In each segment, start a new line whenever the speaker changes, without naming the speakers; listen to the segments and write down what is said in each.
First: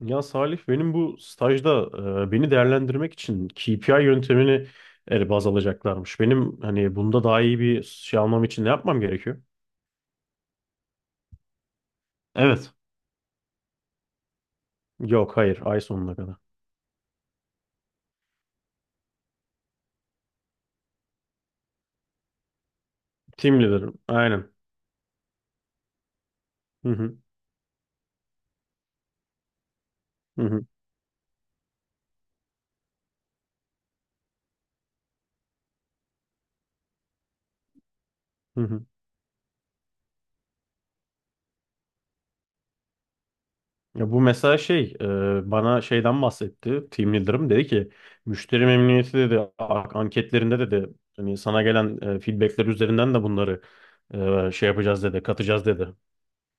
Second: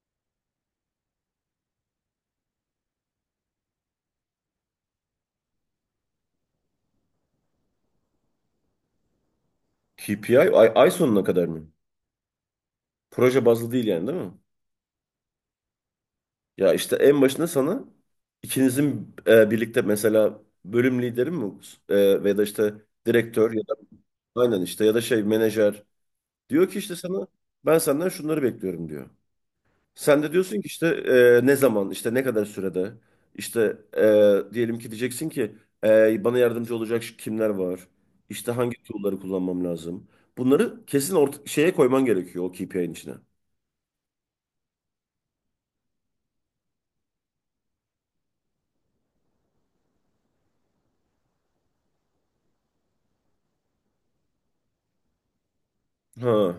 Ya Salih, benim bu stajda beni değerlendirmek için KPI yöntemini baz alacaklarmış. Benim hani bunda daha iyi bir şey almam için ne yapmam gerekiyor?
KPI ay, ay sonuna kadar mı?
Evet.
Proje bazlı değil yani değil mi?
Yok, hayır, ay sonuna kadar.
Ya işte en başında sana ikinizin birlikte mesela bölüm lideri mi ve da işte direktör
Team
ya da
leader'ım, aynen.
aynen işte ya da şey menajer diyor ki
Hı
işte
hı.
sana ben senden şunları bekliyorum diyor. Sen de
Hı
diyorsun
hı.
ki işte ne zaman işte ne kadar sürede işte diyelim ki diyeceksin ki bana yardımcı olacak şu kimler var? İşte
Hı
hangi
hı.
tool'ları kullanmam lazım? Bunları kesin orta, şeye koyman gerekiyor o KPI'nin içine.
Ya bu mesela şey bana şeyden bahsetti, team leader'ım dedi ki müşteri memnuniyeti dedi, anketlerinde dedi, hani sana gelen feedbackler üzerinden de bunları şey yapacağız dedi, katacağız dedi.
Ha.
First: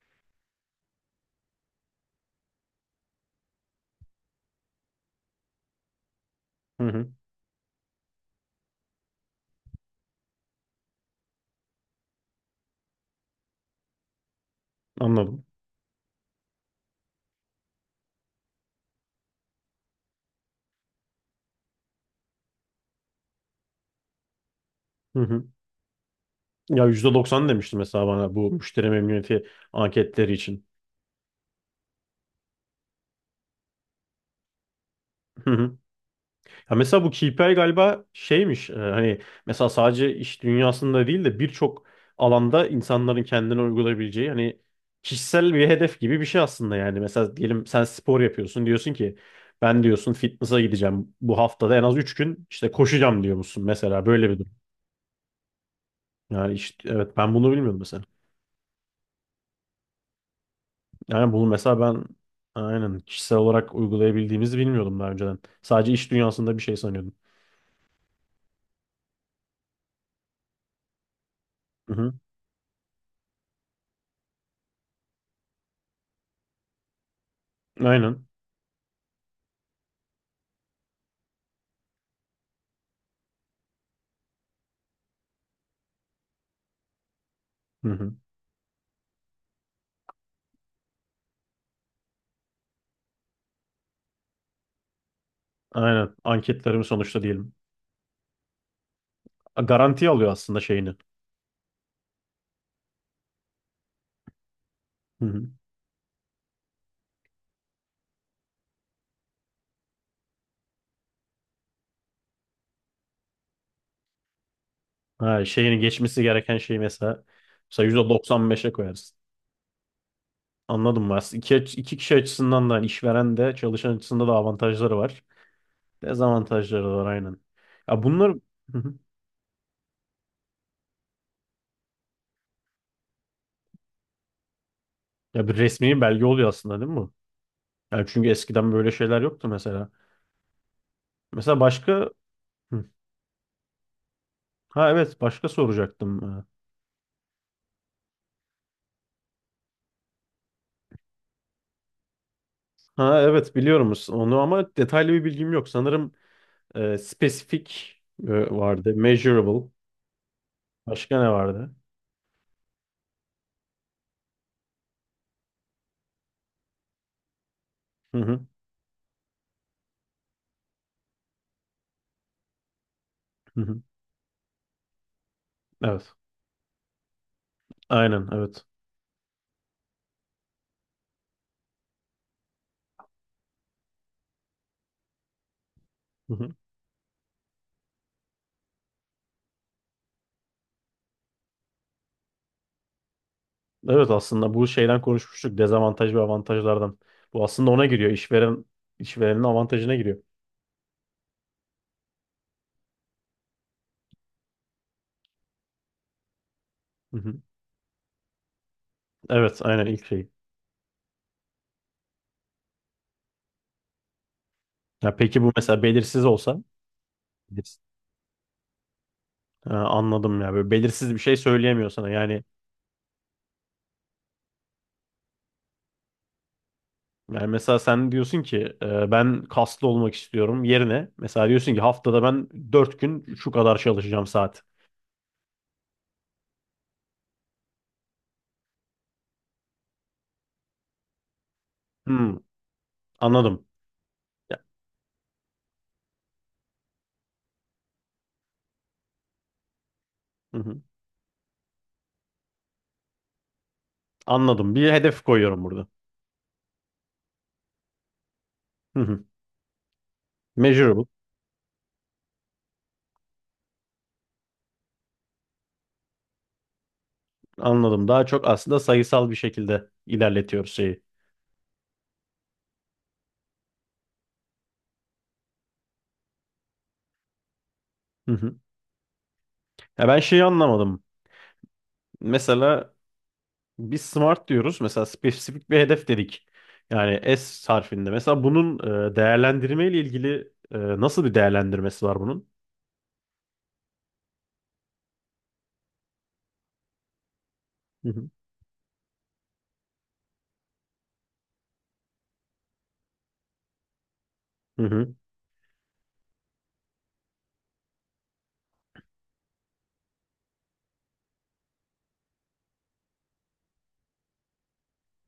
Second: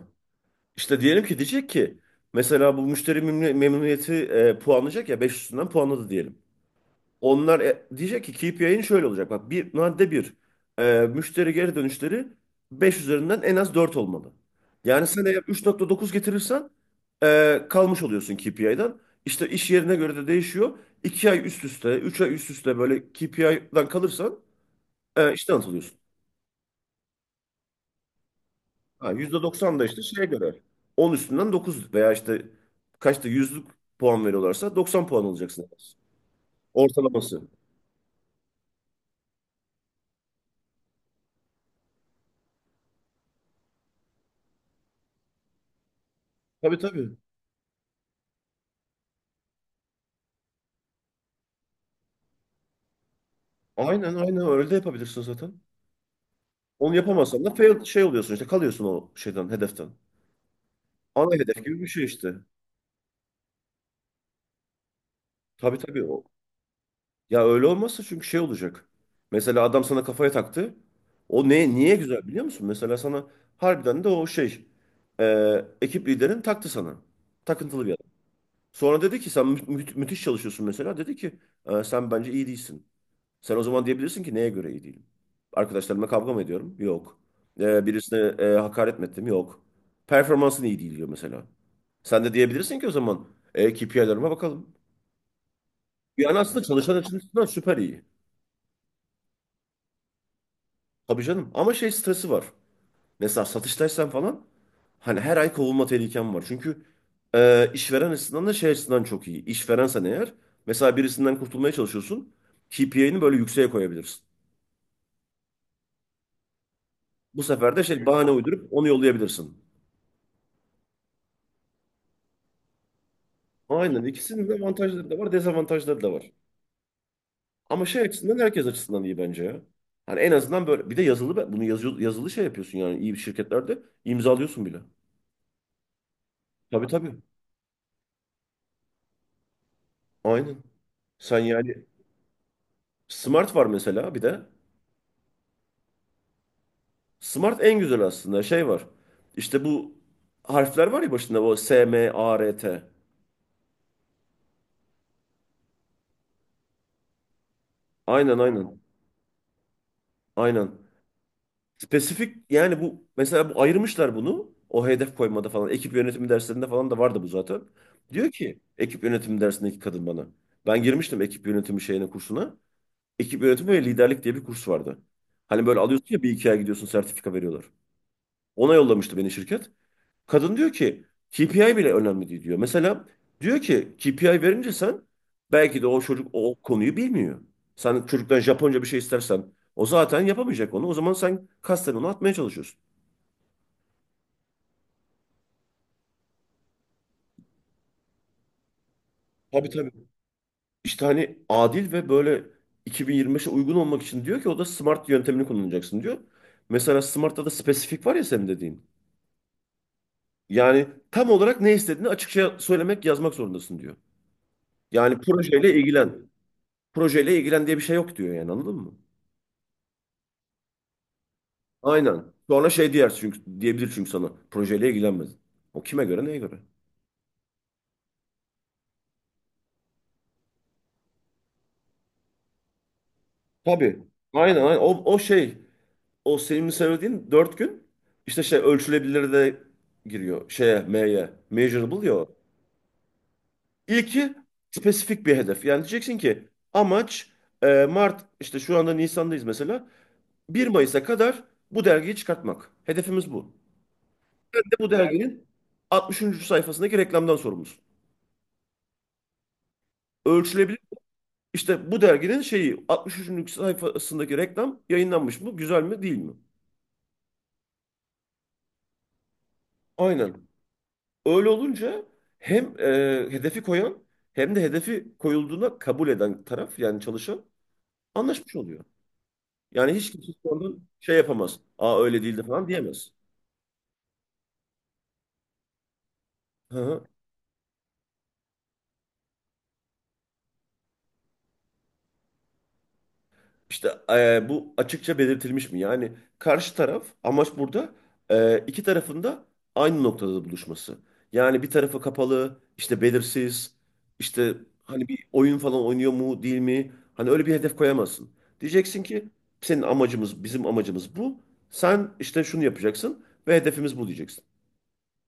İşte diyelim ki diyecek ki mesela bu memnuniyeti puanlayacak ya 5 üstünden puanladı diyelim.
Hı hı,
Onlar diyecek ki KPI'nin şöyle olacak. Bak bir madde bir, müşteri geri dönüşleri 5 üzerinden en az 4 olmalı. Yani sen eğer
anladım.
3,9 getirirsen kalmış oluyorsun KPI'den. İşte iş yerine göre de değişiyor. 2 ay üst üste, 3 ay üst üste böyle KPI'den kalırsan işten atılıyorsun.
Ya %90 demişti mesela bana bu müşteri
Ha, yüzde
memnuniyeti
doksan da işte şeye
anketleri
göre.
için.
10 üstünden 9 veya işte kaçta yüzlük puan veriyorlarsa 90 puan
Hı
alacaksın, en
hı.
az.
Ya mesela bu
Ortalaması.
KPI galiba şeymiş, hani mesela sadece iş dünyasında değil de birçok alanda insanların kendine uygulayabileceği hani kişisel bir hedef gibi bir şey aslında
Tabii,
yani.
tabii.
Mesela diyelim sen spor yapıyorsun, diyorsun ki ben diyorsun fitness'a gideceğim, bu haftada en az 3 gün işte koşacağım diyor musun mesela,
Aynen,
böyle bir
aynen
durum.
öyle de yapabilirsin zaten.
Yani işte,
Onu
evet, ben
yapamazsan
bunu
da
bilmiyorum
fail şey
mesela.
oluyorsun işte, kalıyorsun o şeyden, hedeften.
Yani
Ana
bunu
hedef gibi
mesela
bir şey
ben
işte.
aynen kişisel olarak uygulayabildiğimizi bilmiyordum daha önceden.
Tabii,
Sadece
tabii.
iş
O.
dünyasında bir şey sanıyordum.
Ya öyle olmazsa çünkü şey olacak. Mesela adam sana kafaya taktı. O ne,
Hı
niye
hı.
güzel biliyor musun? Mesela sana harbiden de o şey, ekip liderin taktı sana. Takıntılı bir.
Aynen.
Sonra dedi ki sen müthiş çalışıyorsun mesela. Dedi ki sen bence iyi değilsin." Sen o zaman diyebilirsin ki neye göre iyi değilim? Arkadaşlarımla kavga mı ediyorum? Yok.
Hı hı.
Birisine hakaret mi ettim? Yok. Performansın iyi değil diyor mesela. Sen de diyebilirsin ki o zaman KPI'lerime bakalım.
Aynen.
Yani aslında
Anketlerimi
çalışan
sonuçta
açısından
diyelim.
süper iyi.
Garanti alıyor aslında şeyini.
Tabii canım. Ama şey stresi var. Mesela satıştaysan falan hani
Hı
her
hı.
ay kovulma tehlikem var. Çünkü işveren açısından da şey açısından çok iyi. İşverensen eğer mesela birisinden kurtulmaya çalışıyorsun. KPI'ni böyle yükseğe koyabilirsin.
Ha, şeyini geçmesi gereken şeyi mesela
Bu sefer de
mesela
şey
yüzde
bahane
doksan
uydurup
beşe
onu
koyarsın.
yollayabilirsin.
Anladım mı? Aslında iki kişi açısından da hani işveren de çalışan
Aynen,
açısından da
ikisinin de
avantajları
avantajları da
var.
var, dezavantajları da var.
Dezavantajları da var, aynen.
Ama şey
Ya bunlar.
açısından herkes
Hı hı.
açısından iyi bence ya. Hani en azından böyle bir de yazılı, bunu yazıyor, yazılı şey yapıyorsun yani iyi bir şirketlerde imzalıyorsun bile.
Ya bir resmi belge oluyor aslında,
Tabii,
değil mi bu?
tabii.
Yani çünkü eskiden böyle şeyler yoktu mesela.
Aynen. Sen
Mesela
yani
başka. Hı.
Smart var mesela bir de.
Ha, evet, başka soracaktım.
Smart en güzel aslında şey var. İşte bu harfler var ya başında, o S, M, A, R, T.
Ha, evet, biliyoruz onu ama detaylı bir bilgim yok. Sanırım spesifik
Aynen, aynen.
vardı. Measurable.
Aynen.
Başka ne vardı?
Spesifik yani bu mesela bu ayırmışlar bunu. O hedef koymada falan. Ekip yönetimi derslerinde falan da vardı bu zaten.
Hı
Diyor
hı.
ki ekip yönetimi dersindeki kadın bana. Ben girmiştim ekip yönetimi şeyine, kursuna. Ekip
Hı
yönetimi
hı.
ve liderlik diye bir kurs vardı. Hani böyle alıyorsun
Evet.
ya, bir iki ay gidiyorsun sertifika veriyorlar.
Aynen, evet.
Ona yollamıştı beni şirket. Kadın diyor ki KPI bile önemli değil diyor. Mesela diyor ki KPI verince sen belki de o çocuk
Hı
o
hı.
konuyu bilmiyor. Sen çocuktan Japonca bir şey istersen o zaten yapamayacak onu. O zaman sen kasten onu atmaya çalışıyorsun.
Evet, aslında bu şeyden konuşmuştuk. Dezavantaj ve avantajlardan. Bu aslında ona giriyor. İşveren işverenin
Tabii, tabii.
avantajına giriyor.
İşte hani adil ve böyle 2025'e uygun olmak için diyor ki o da SMART yöntemini kullanacaksın diyor. Mesela
Hı hı.
SMART'ta da spesifik var ya senin dediğin.
Evet, aynen, ilk şey.
Yani tam olarak ne istediğini açıkça söylemek, yazmak zorundasın diyor.
Ya
Yani
peki bu
projeyle
mesela belirsiz
ilgilen.
olsa.
Projeyle ilgilen diye
Belirsiz.
bir şey yok diyor yani, anladın mı?
Ha, anladım ya. Böyle belirsiz bir şey söyleyemiyor sana.
Aynen.
Yani
Sonra şey diyer çünkü, diyebilir çünkü sana. Projeyle ilgilenmedin. O kime göre, neye göre?
Yani mesela sen diyorsun ki ben kaslı olmak istiyorum yerine mesela diyorsun ki haftada ben 4 gün şu kadar
Tabii.
çalışacağım
Aynen,
saat.
aynen. O şey, o senin söylediğin dört gün işte şey, ölçülebilir de giriyor şeye, M'ye. Measurable ya, o.
Hmm. Anladım.
İlki spesifik bir hedef. Yani diyeceksin ki amaç, Mart, işte şu anda Nisan'dayız mesela,
Hı
bir
hı.
Mayıs'a kadar bu dergiyi çıkartmak. Hedefimiz bu. Bir de
Anladım.
bu
Bir hedef
derginin
koyuyorum burada.
60. sayfasındaki reklamdan sorumlusun.
Hı hı. Measurable.
İşte bu derginin şeyi 63. sayfasındaki reklam yayınlanmış mı? Güzel mi, değil mi?
Anladım. Daha çok aslında sayısal bir şekilde
Aynen.
ilerletiyoruz şeyi.
Öyle olunca hem hedefi koyan hem de hedefi koyulduğuna kabul eden taraf yani çalışan
Hı hı.
anlaşmış oluyor. Yani
Ya
hiç
ben
kimse
şeyi
sonradan
anlamadım.
şey yapamaz. Aa, öyle değildi falan
Mesela
diyemez.
biz smart diyoruz. Mesela spesifik bir hedef dedik.
Hı hı.
Yani S harfinde. Mesela bunun değerlendirme ile ilgili nasıl bir değerlendirmesi var bunun?
İşte bu açıkça belirtilmiş mi? Yani karşı taraf, amaç burada
Hı hı.
iki tarafın da aynı noktada buluşması. Yani bir tarafı kapalı, işte belirsiz, işte
Hı
hani
hı.
bir oyun falan oynuyor mu değil mi? Hani öyle bir hedef koyamazsın. Diyeceksin ki senin amacımız, bizim amacımız bu. Sen işte şunu yapacaksın ve hedefimiz bu diyeceksin.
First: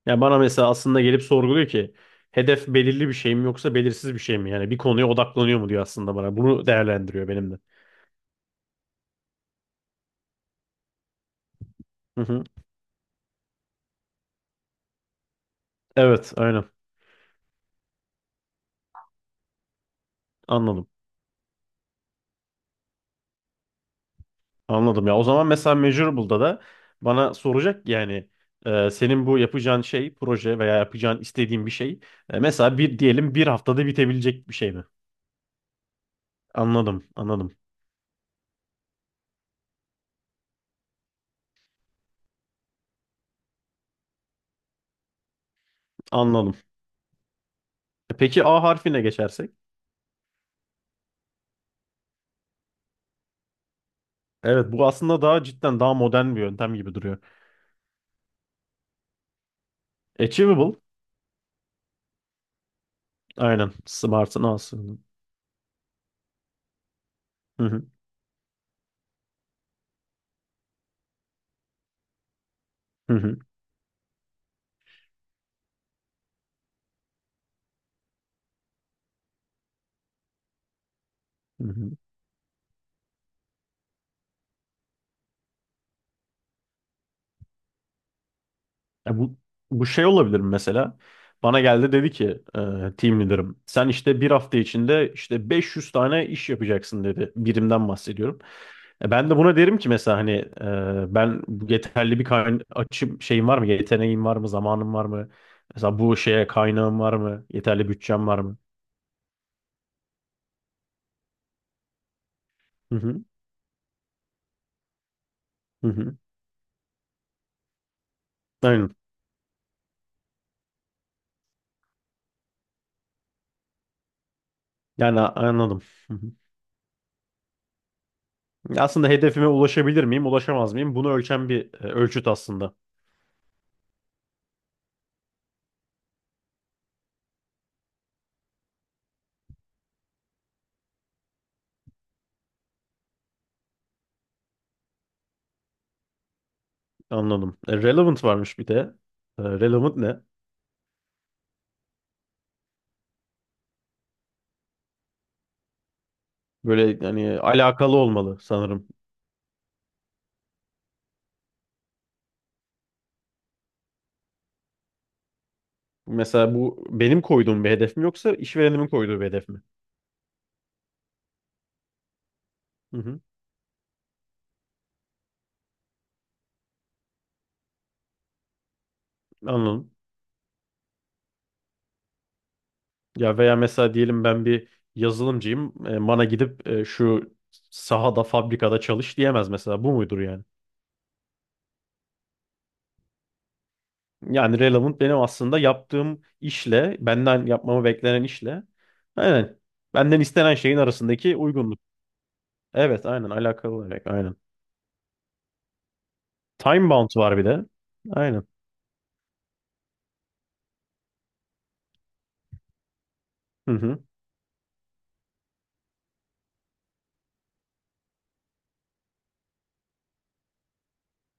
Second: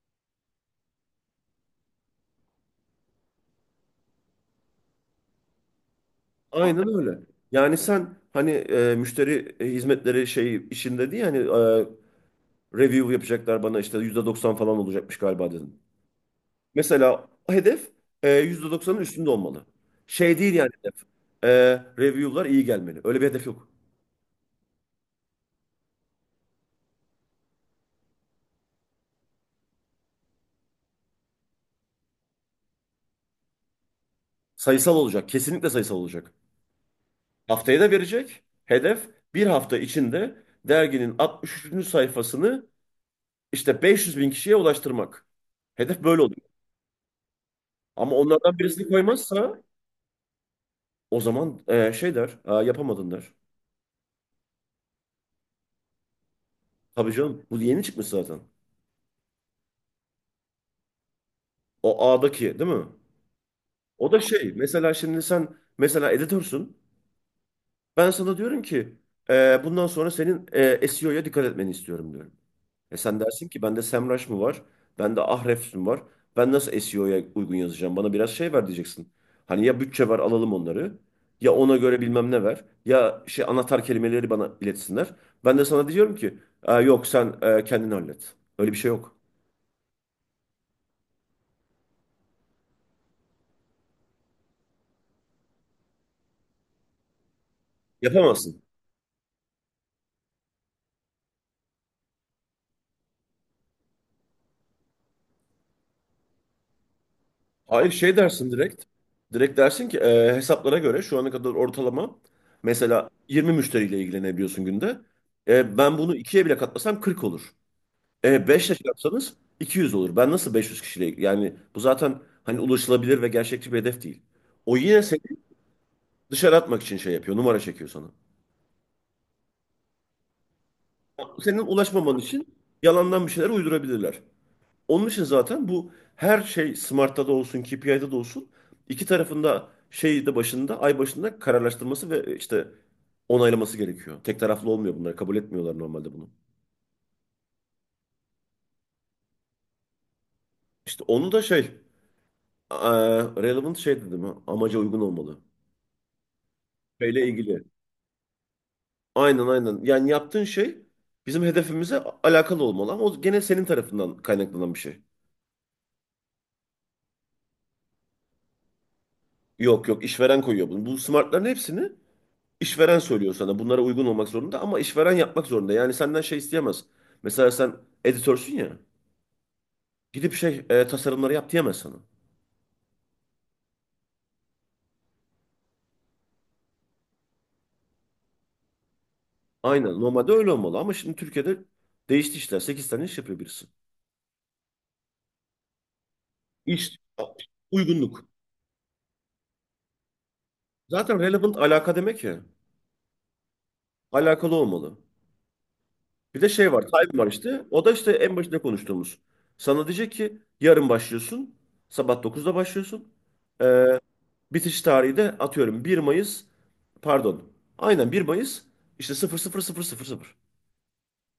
Yani bana mesela aslında gelip sorguluyor ki hedef belirli bir şey mi yoksa belirsiz bir şey mi? Yani bir konuya odaklanıyor mu diyor aslında bana. Bunu
Aynen öyle.
değerlendiriyor benimle.
Yani sen hani müşteri hizmetleri şey işinde diye hani
Hı hı.
review yapacaklar bana işte %90 falan olacakmış galiba dedim.
Evet, aynen.
Mesela o hedef %90'ın üstünde olmalı. Şey değil yani
Anladım.
hedef. E, review'lar iyi gelmeli. Öyle bir hedef yok.
Anladım ya. O zaman mesela Measurable'da da bana soracak ki yani senin bu yapacağın şey, proje veya yapacağın istediğin bir şey mesela bir diyelim bir haftada bitebilecek bir şey mi?
Sayısal olacak. Kesinlikle sayısal olacak.
Anladım, anladım,
Haftaya da verecek. Hedef bir hafta içinde derginin 63. sayfasını işte 500 bin kişiye ulaştırmak. Hedef böyle oluyor.
anladım.
Ama
Peki
onlardan
A
birisini
harfine geçersek?
koymazsa o zaman şey der. "Aa, yapamadın" der.
Evet, bu aslında daha cidden daha modern bir yöntem gibi
Tabii
duruyor.
canım. Bu yeni çıkmış zaten.
Achievable,
O A'daki değil mi?
aynen.
O da
Smart'ın
şey.
A'sı.
Mesela şimdi sen mesela editörsün.
Hı hı.
Ben sana diyorum ki bundan sonra senin SEO'ya dikkat etmeni istiyorum diyorum. E
Hı
sen
hı.
dersin ki bende SEMrush mı var? Bende Ahrefs mi var? Ben nasıl SEO'ya uygun yazacağım? Bana biraz şey ver diyeceksin. Hani ya bütçe ver, alalım onları. Ya
Hı
ona
hı.
göre bilmem ne ver. Ya şey, anahtar kelimeleri bana iletsinler. Ben de sana diyorum ki "Aa, yok, sen kendin hallet." Öyle bir şey yok.
Ya bu şey olabilir mi mesela? Bana geldi dedi ki team leader'ım sen işte bir hafta içinde işte 500 tane iş yapacaksın dedi. Birimden bahsediyorum.
Yapamazsın.
Ben de buna derim ki mesela hani ben bu yeterli bir kayna açım şeyim var mı? Yeteneğim var mı? Zamanım var mı? Mesela bu şeye kaynağım var mı? Yeterli
Hayır şey
bütçem var
dersin
mı?
direkt. Direkt dersin ki hesaplara göre şu ana kadar ortalama
Hı
mesela
hı.
20 müşteriyle ilgilenebiliyorsun günde.
Hı
Ben bunu
hı.
ikiye bile katlasam 40 olur. 5 ile
Aynen.
çarpsanız 200 olur. Ben nasıl 500 kişiyle, yani bu zaten hani ulaşılabilir ve gerçekçi bir hedef değil. O yine seni
Yani anladım. Hı hı.
dışarı atmak için şey yapıyor. Numara çekiyor sana.
Aslında hedefime ulaşabilir miyim, ulaşamaz mıyım? Bunu ölçen
Senin
bir
ulaşmaman
ölçüt
için
aslında.
yalandan bir şeyler uydurabilirler. Onun için zaten bu, her şey Smart'ta da olsun, KPI'de de olsun iki tarafında şeyi de başında, ay başında kararlaştırması ve işte onaylaması gerekiyor. Tek taraflı olmuyor bunlar. Kabul etmiyorlar normalde bunu.
Anladım. Relevant varmış bir de. Relevant ne?
İşte onu da şey, relevant şey dedim, ha, amaca uygun olmalı.
Böyle
Şeyle
yani
ilgili.
alakalı olmalı sanırım.
Aynen, aynen. Yani yaptığın şey bizim hedefimize alakalı olmalı, ama o gene senin tarafından kaynaklanan bir şey.
Mesela bu benim koyduğum bir hedef mi yoksa işverenimin koyduğu bir hedef mi?
Yok yok, işveren koyuyor bunu. Bu smartların hepsini
Hı
İşveren
hı,
söylüyor sana, bunlara uygun olmak zorunda ama işveren yapmak zorunda. Yani senden şey isteyemez. Mesela sen editörsün ya.
anladım.
Gidip şey, tasarımları yap diyemez sana.
Ya veya mesela diyelim ben bir yazılımcıyım. Bana gidip şu sahada, fabrikada çalış diyemez mesela. Bu
Aynen,
muydur
normalde
yani?
öyle olmalı ama şimdi Türkiye'de değişti işler. 8 tane iş yapıyor birisi.
Yani relevant benim aslında yaptığım
İş
işle, benden yapmamı beklenen
uygunluk.
işle. Aynen. Benden istenen şeyin
Zaten
arasındaki
relevant
uygunluk.
alaka demek ya.
Evet, aynen alakalı olarak. Aynen.
Alakalı olmalı. Bir de şey var,
Time bound
time var
var bir
işte.
de.
O da işte en
Aynen.
başında konuştuğumuz. Sana diyecek ki yarın başlıyorsun. Sabah dokuzda başlıyorsun.
Hı hı.
Bitiş tarihi de atıyorum bir Mayıs, pardon. Aynen, bir Mayıs işte sıfır sıfır sıfır sıfır sıfır.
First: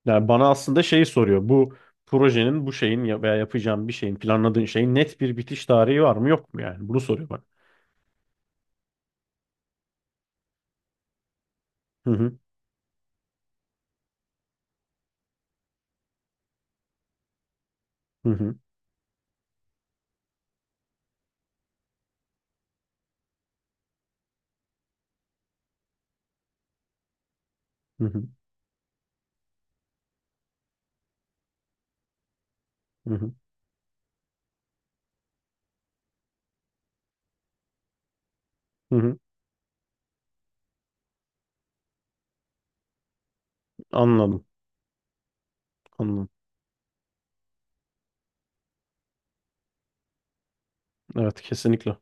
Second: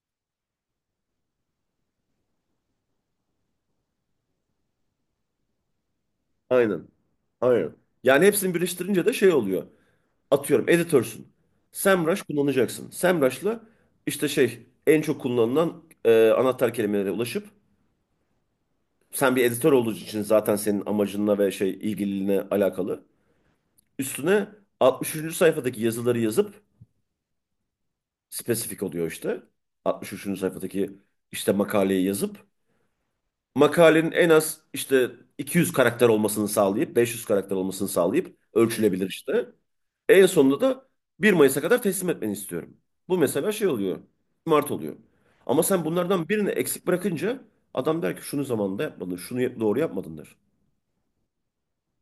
Yani bana aslında şeyi soruyor. Bu projenin, bu şeyin veya yapacağım bir şeyin, planladığın şeyin net bir bitiş tarihi var mı yok mu yani?
Aynen.
Bunu soruyor bana.
Aynen. Yani hepsini birleştirince de şey oluyor. Atıyorum editörsün.
Hı
Semrush
hı.
kullanacaksın. Semrush'la işte şey, en çok kullanılan anahtar kelimelere ulaşıp
Hı hı.
sen bir editör olduğu için zaten senin amacınla ve şey, ilgililiğine alakalı. Üstüne 63. sayfadaki yazıları yazıp
Hı hı.
spesifik oluyor işte. 63. sayfadaki işte makaleyi yazıp
Hı hı.
makalenin en az işte 200 karakter olmasını sağlayıp 500 karakter olmasını sağlayıp
Hı
ölçülebilir
hı.
işte. En sonunda da 1 Mayıs'a kadar teslim etmeni istiyorum. Bu mesela şey oluyor.
Anladım.
Mart oluyor. Ama sen bunlardan
Anladım.
birini eksik bırakınca adam der ki şunu zamanında yapmadın, doğru yapmadın der.
Evet, kesinlikle.